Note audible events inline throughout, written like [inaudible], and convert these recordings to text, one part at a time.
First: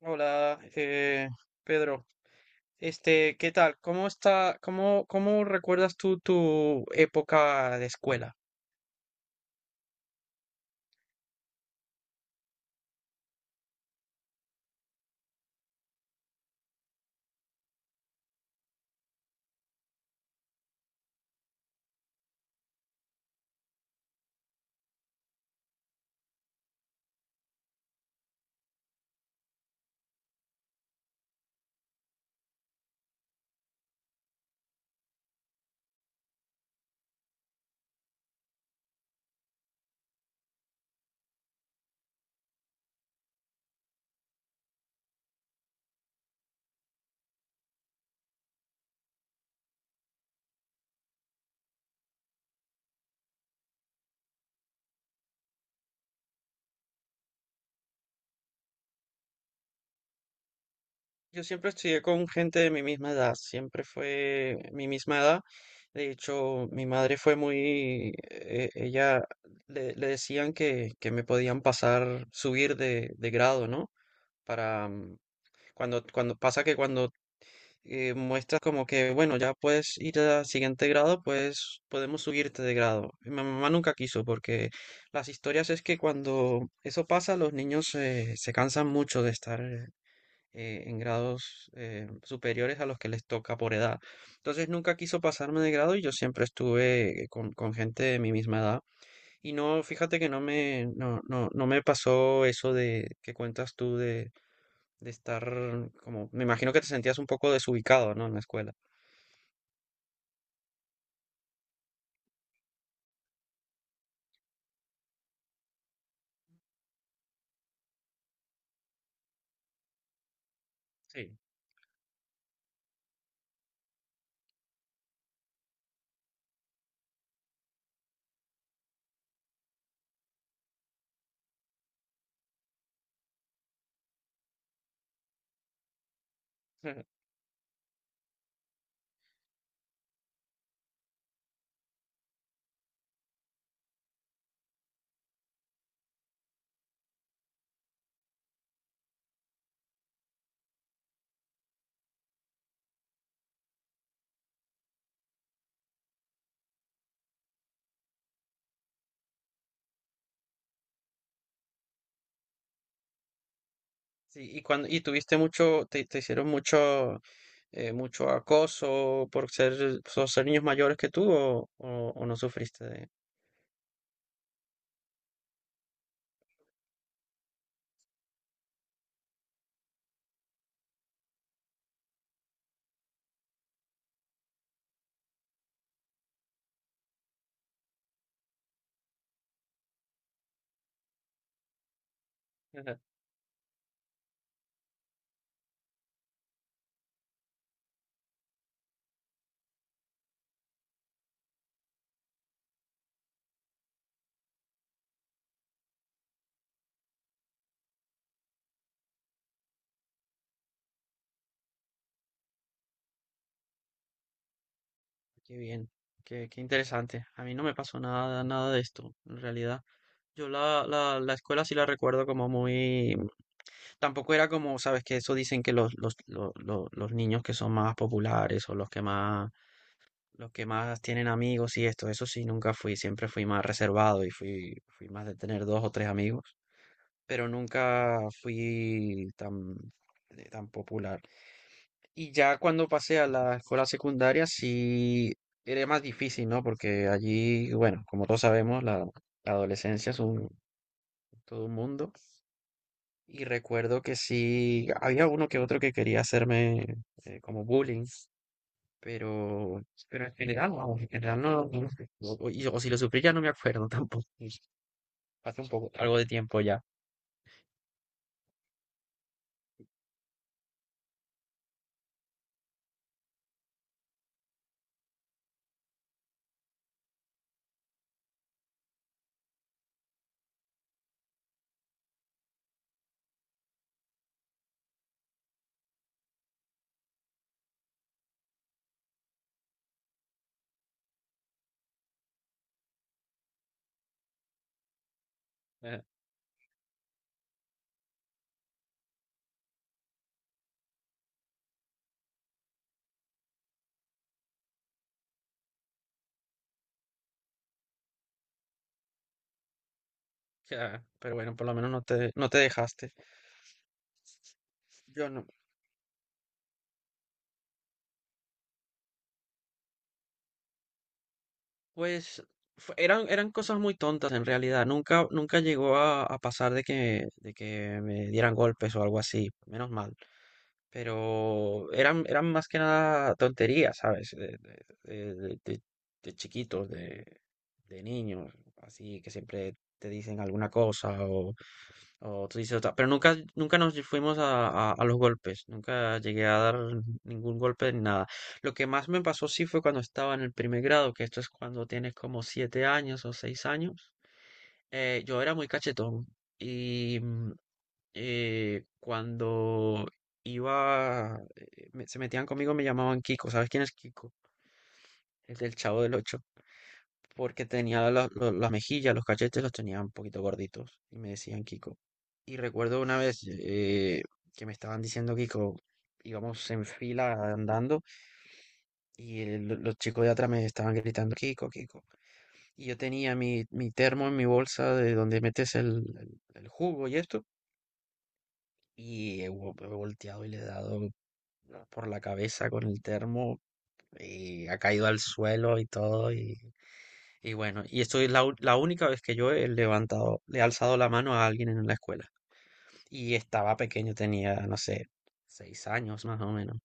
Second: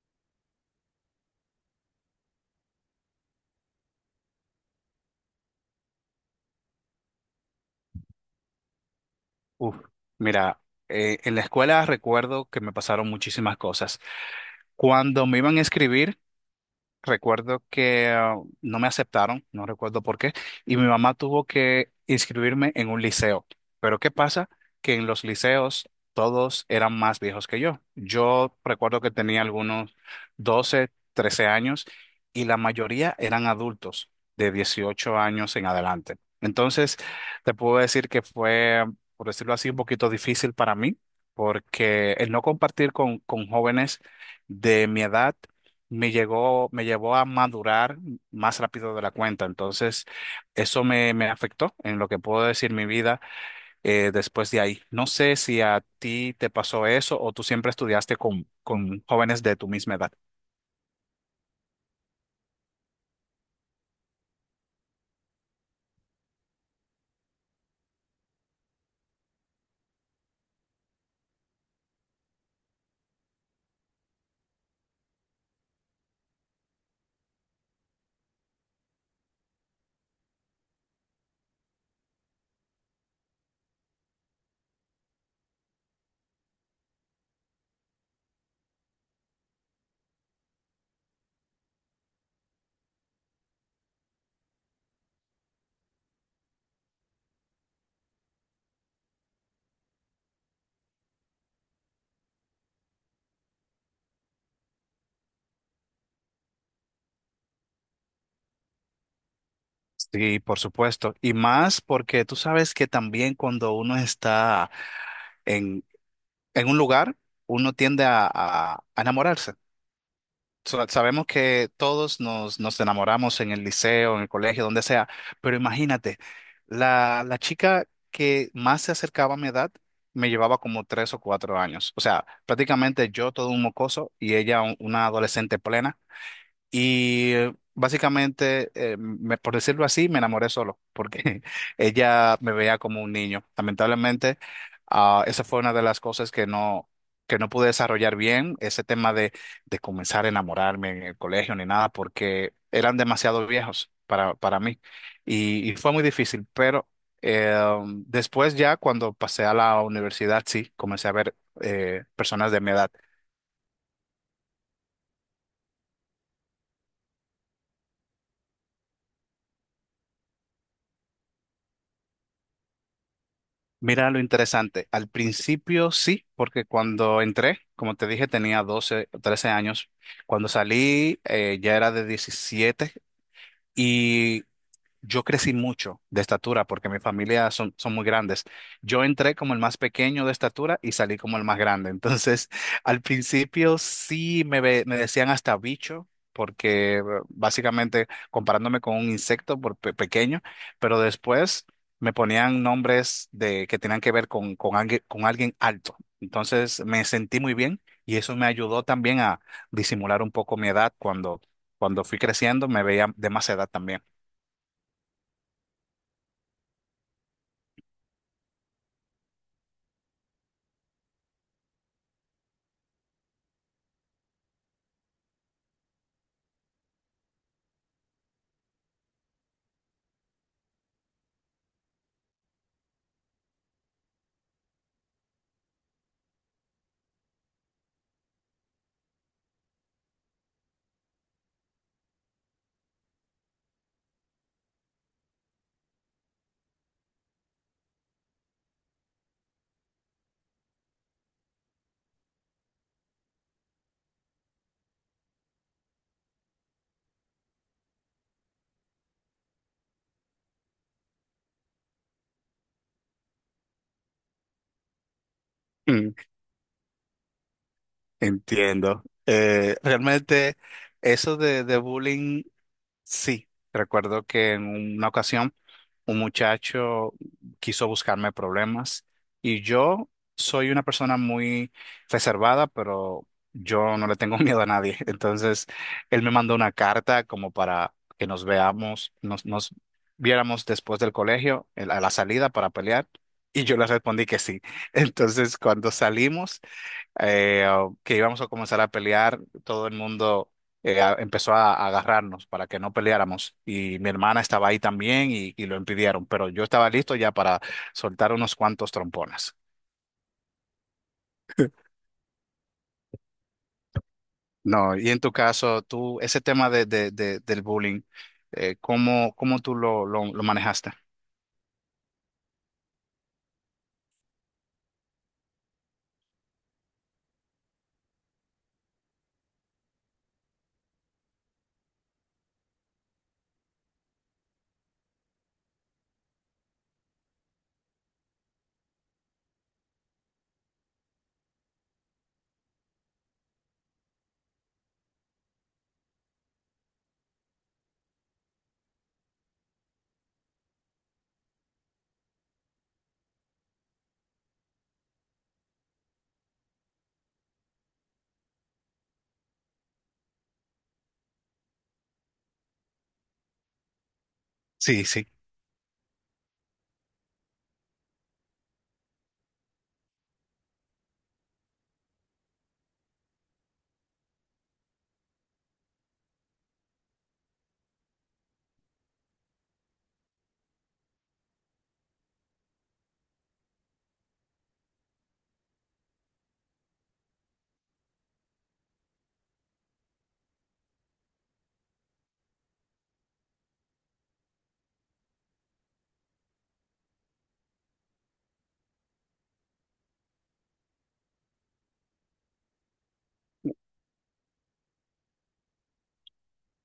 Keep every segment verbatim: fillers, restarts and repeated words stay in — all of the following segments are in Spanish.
Hola, eh, Pedro. Este, ¿qué tal? ¿Cómo está, cómo, cómo recuerdas tú tu época de escuela? Uf, mira, eh, en la escuela recuerdo que me pasaron muchísimas cosas. Cuando me iban a escribir, recuerdo que ah, no me aceptaron, no recuerdo por qué, y mi mamá tuvo que inscribirme en un liceo. Pero ¿qué pasa? Que en los liceos todos eran más viejos que yo. Yo recuerdo que tenía algunos doce trece años y la mayoría eran adultos de dieciocho años en adelante. Entonces, te puedo decir que fue, por decirlo así, un poquito difícil para mí, porque el no compartir con, con jóvenes de mi edad me llegó, me llevó a madurar más rápido de la cuenta. Entonces, eso me, me afectó en lo que puedo decir mi vida eh, después de ahí. No sé si a ti te pasó eso o tú siempre estudiaste con, con jóvenes de tu misma edad. Yo siempre estudié con gente de mi misma edad, siempre fue mi misma edad. De hecho, mi madre fue muy, eh, ella le, le decían que, que me podían pasar, subir de, de grado, ¿no? Para mm, cuando, cuando pasa que cuando eh, muestras como que, bueno, ya puedes ir al siguiente grado, pues podemos subirte de grado. Y mi mamá nunca quiso porque las historias es que cuando eso pasa, los niños eh, se cansan mucho de estar eh, en grados eh, superiores a los que les toca por edad. Entonces nunca quiso pasarme de grado y yo siempre estuve eh, con, con gente de mi misma edad. Y no, fíjate que no me, no, no, no me pasó eso de que cuentas tú de, de estar como, me imagino que te sentías un poco desubicado, ¿no? En la escuela. Sí, por supuesto. Y más porque tú sabes que también cuando uno está en, en un lugar, uno tiende a, a a enamorarse. sa- Sabemos Sí. que todos nos, nos enamoramos en el liceo, en el colegio, donde sea, pero imagínate, la, la chica que más se acercaba a mi edad me llevaba como tres o cuatro años. O sea, prácticamente yo todo un mocoso y ella un- una adolescente plena. [laughs] Y eh, básicamente, eh, me- por decirlo así, me enamoré solo, porque [laughs] ella me veía como un niño. Lamentablemente, ah, esa fue una de las cosas que no, que no pude desarrollar bien, ese tema de, de comenzar a enamorarme en el colegio ni nada, porque eran demasiado viejos para, para mí. Y, y fue muy difícil, pero eh, después ya cuando pasé a la universidad, sí, comencé a ver eh, personas de mi edad. Sí, y cuando, y tuviste mucho, te, te hicieron mucho, eh, mucho acoso por ser, por ser niños mayores que tú o, o, o no sufriste de... Mira lo interesante. Al principio sí, porque cuando entré, como te dije, tenía doce, o trece años. Cuando salí, eh, ya era de diecisiete y yo crecí mucho de estatura porque mi familia son, son muy grandes. Yo entré como el más pequeño de estatura y salí como el más grande. [laughs] Entonces, Ajá. al principio sí me, ve- me decían hasta bicho, porque eh, básicamente comparándome con un insecto por pe- pequeño, pero después me ponían nombres de, que tenían que ver con, con, alguien, con alguien alto. Entonces, me sentí muy bien y eso me ayudó también a disimular un poco mi edad cuando, cuando fui creciendo, me veía de más edad también. [laughs] Qué bien, qué, qué interesante. A mí no me pasó nada, nada de esto, en realidad. Yo la, la, la escuela sí la recuerdo como muy... Tampoco era como, sabes, que eso dicen que los, los, lo- lo- los niños que son más populares o los que más los que más tienen amigos y esto, eso sí, nunca fui, siempre fui más reservado y fui, fui más de tener dos o tres amigos, pero nunca fui tan, eh, tan popular. Y ya cuando pasé a la escuela secundaria sí era más difícil, ¿no? Porque allí, bueno, como todos sabemos, la, la adolescencia es un, todo un mundo. Y recuerdo que sí, había uno que otro que quería hacerme eh, como bullying. Pero, pero en general, vamos, en general no, no lo sé. O, o- y- o si lo sufrí ya no me acuerdo [laughs] tampoco. Pues, hace un poco, algo de tiempo ya. Entiendo. Eh, realmente eso de, de bullying, sí. Recuerdo que en una ocasión un muchacho quiso buscarme problemas y yo soy una persona muy reservada, pero yo no le tengo [laughs] miedo a nadie. Entonces, él me mandó una carta como para que nos veamos, nos, nos viéramos después del colegio, en la- a la salida para pelear. Y yo le respondí que sí. [laughs] Entonces, cuando Eh, salimos eh, o que íbamos a comenzar a pelear, todo el mundo eh, a- empezó a, a agarrarnos para que no peleáramos y mi hermana estaba ahí también y, y lo impidieron, pero yo estaba listo ya para soltar unos cuantos trompones. ya, pero bueno, por lo menos no te, no te dejaste. No, y en Yo tu no. caso, tú, ese tema de, de- de- del bullying, eh, ¿cómo, cómo tú lo, lo, lo manejaste? Pues fue- eran, eran cosas muy tontas en realidad. Nunca, nunca llegó a, a pasar de que, de que me dieran golpes o algo así. Menos mal. Pero eran, eran más que nada tonterías, ¿sabes? De, de- de- de- de- chiquitos, de, de niños, así que siempre te dicen alguna cosa o, o tú dices otra. Pero nunca, nunca nos fuimos a, a- a los golpes, nunca llegué a dar ningún golpe ni nada. Lo que más me pasó sí fue cuando estaba en el primer grado, que esto es cuando tienes como siete años o seis años. Eh, yo era muy cachetón y... mm, eh, cuando iba, eh, me- se metían conmigo, me llamaban Kiko. ¿Sabes quién es Kiko? Sí, sí. El del Chavo del Ocho. Porque tenía la- lo- las mejillas, los cachetes los tenía un poquito gorditos y me decían Kiko. Y recuerdo una vez eh, que me estaban diciendo Kiko, íbamos en fila andando y el- los chicos de atrás me estaban gritando Kiko, Kiko. Y yo tenía mi, mi termo en mi bolsa de donde metes el, el- el jugo y esto. Y he, vo- he volteado y le he dado por la cabeza con el termo y ha caído al suelo y todo. Y, y bueno, y esto es la, u- la única vez que yo he levantado, le he alzado la mano a alguien en la escuela. Y estaba pequeño, tenía, no sé, seis años más o menos.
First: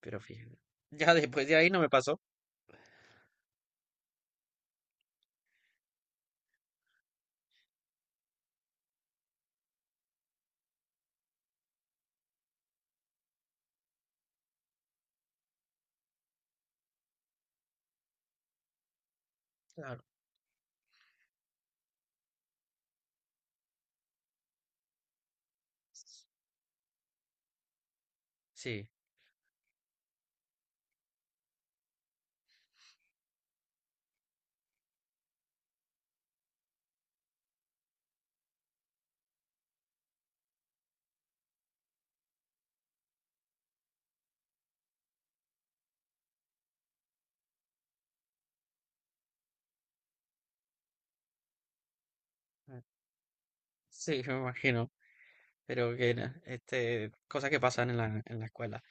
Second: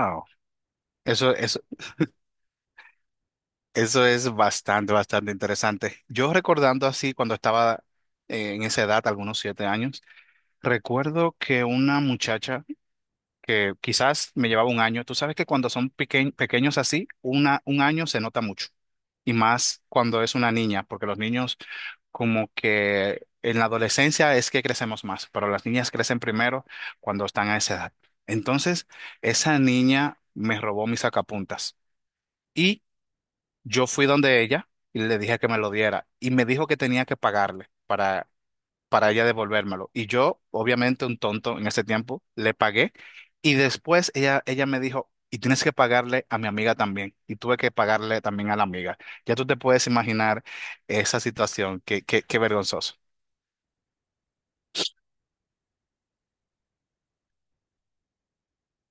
Pero fíjate, ya Eso, después de eso, ahí no me pasó. eso es bastante, bastante interesante. Yo recordando así cuando estaba eh, en esa edad, algunos siete años, recuerdo que una muchacha que quizás me llevaba un año, tú sabes que cuando son peque- pequeños así, una, un año se nota mucho, y más Claro. cuando es una niña, porque los niños como que en la adolescencia es que crecemos más, pero las niñas crecen primero cuando están a esa edad. Entonces, Sí, esa niña me robó mis sacapuntas y yo fui donde ella y le dije que me lo diera y me dijo que tenía que pagarle para ella devolvérmelo. Y yo, obviamente un tonto en ese tiempo, le pagué y después ella, ella me dijo, y tienes que pagarle a mi amiga también. Y tuve que pagarle también a la amiga. Ya tú te puedes imaginar esa situación, qué, qué, qué eh, vergonzoso. sí, [laughs] me imagino. Pero que, na- este, cosas que pasan en la, en la escuela.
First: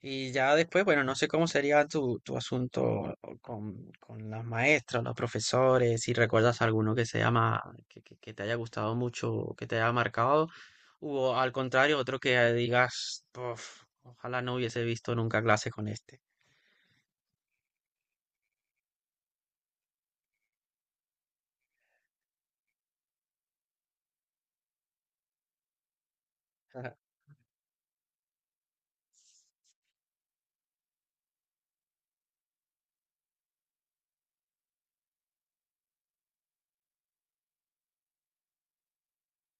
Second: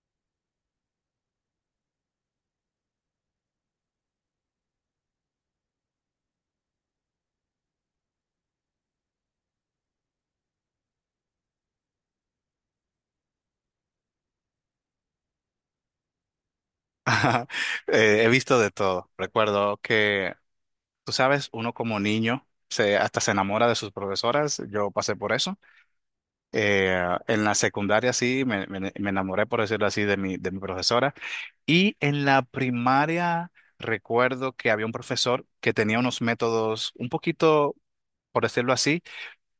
Y ya después, bueno, no sé cómo sería tu, tu asunto con, con las maestras, los profesores, si recuerdas alguno que se llama, que, que- que te haya gustado mucho, o que te haya marcado, o al contrario, otro que digas, "Puf, ojalá no hubiese visto nunca clase con este". [laughs] Eh, he visto de todo. Recuerdo que, tú sabes, uno como niño se, hasta se enamora de sus profesoras. Yo pasé por eso. Eh, [laughs] en la secundaria sí, me, me- me enamoré, por decirlo así, de mi, de mi profesora. Y en la primaria recuerdo que había un profesor que tenía unos métodos un poquito, por decirlo así,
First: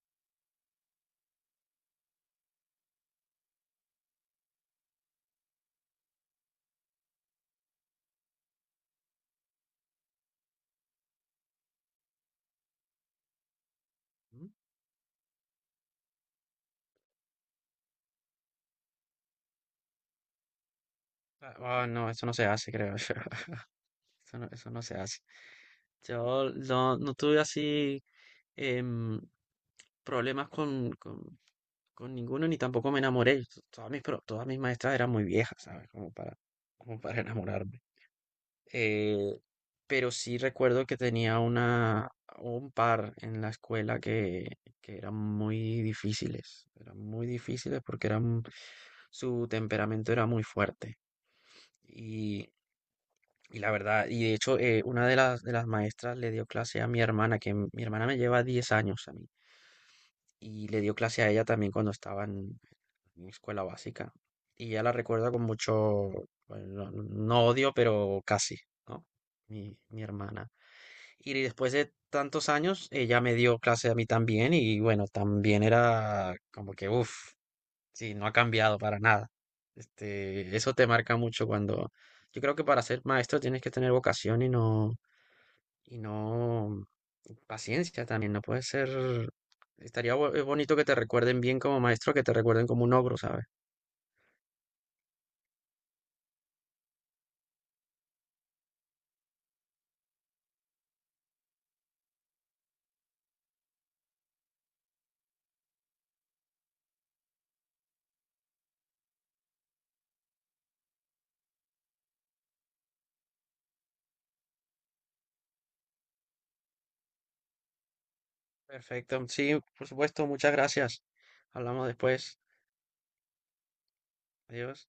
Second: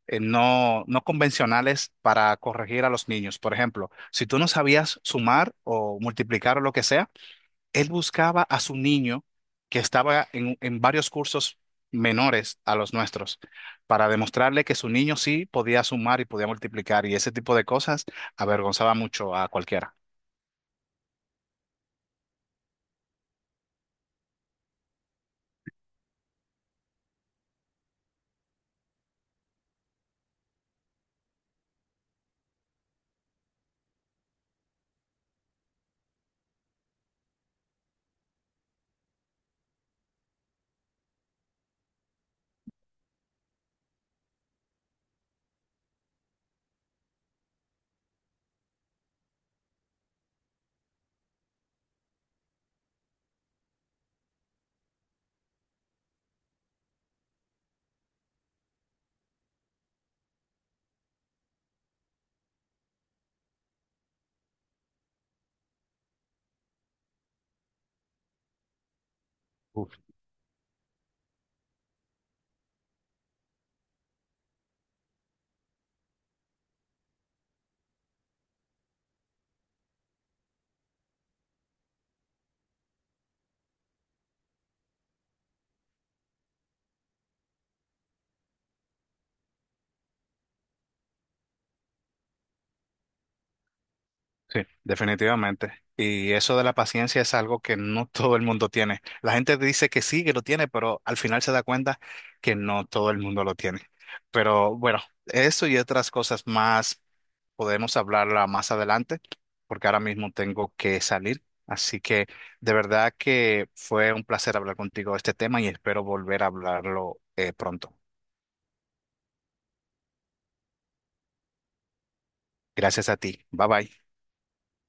eh, no, no convencionales para corregir a los niños. Por ejemplo, si tú no sabías sumar o multiplicar o lo que sea, él buscaba a su niño que estaba en, en varios cursos menores a los nuestros para ¿Mm? demostrarle que su niño sí podía sumar y podía multiplicar y ese tipo de cosas avergonzaba mucho a cualquiera. Ah, no, eso no se hace, creo yo. [laughs] Eso no, eso no se hace. Yo no, no tuve así em, problemas con, con Con ninguno ni tampoco me enamoré. T- Todas mis, pro- todas mis maestras eran muy viejas, ¿sabes? Como para, como para enamorarme. Eh, pero sí recuerdo que tenía una, un par en la escuela que, que eran muy difíciles. Eran muy difíciles porque eran, su temperamento era muy fuerte. Y, y la verdad, y de hecho, eh, una de las, de las maestras le dio clase a mi hermana, que mi hermana me lleva diez años a mí. Y le dio clase a ella también cuando estaban mi escuela básica. Y ya la recuerdo con mucho, bueno, no, no odio, pero casi, ¿no? Mi, Uf, mi hermana. Y después de tantos años, ella me dio clase a mí también y bueno, también era como que, uff, sí, no ha cambiado para nada. Este, eso te marca mucho cuando... Yo creo que para ser maestro tienes que tener vocación y no, y no y paciencia también, no puede ser... Estaría bo- eh, bonito que te recuerden bien como maestro, que te recuerden como un ogro, ¿sabes? sí, definitivamente. Y eso de la paciencia es algo que no [laughs] todo el mundo tiene. La gente dice que sí, que lo tiene, pero al final se da cuenta que no todo el mundo lo tiene. Pero bueno, eso y otras cosas más podemos hablarla más adelante, porque ahora mismo tengo que salir. Así que de verdad que fue un placer hablar contigo de este tema y espero volver a hablarlo eh, pronto. Perfecto. Sí, por supuesto. Muchas gracias. Hablamos después. Gracias a ti. Bye bye. Adiós.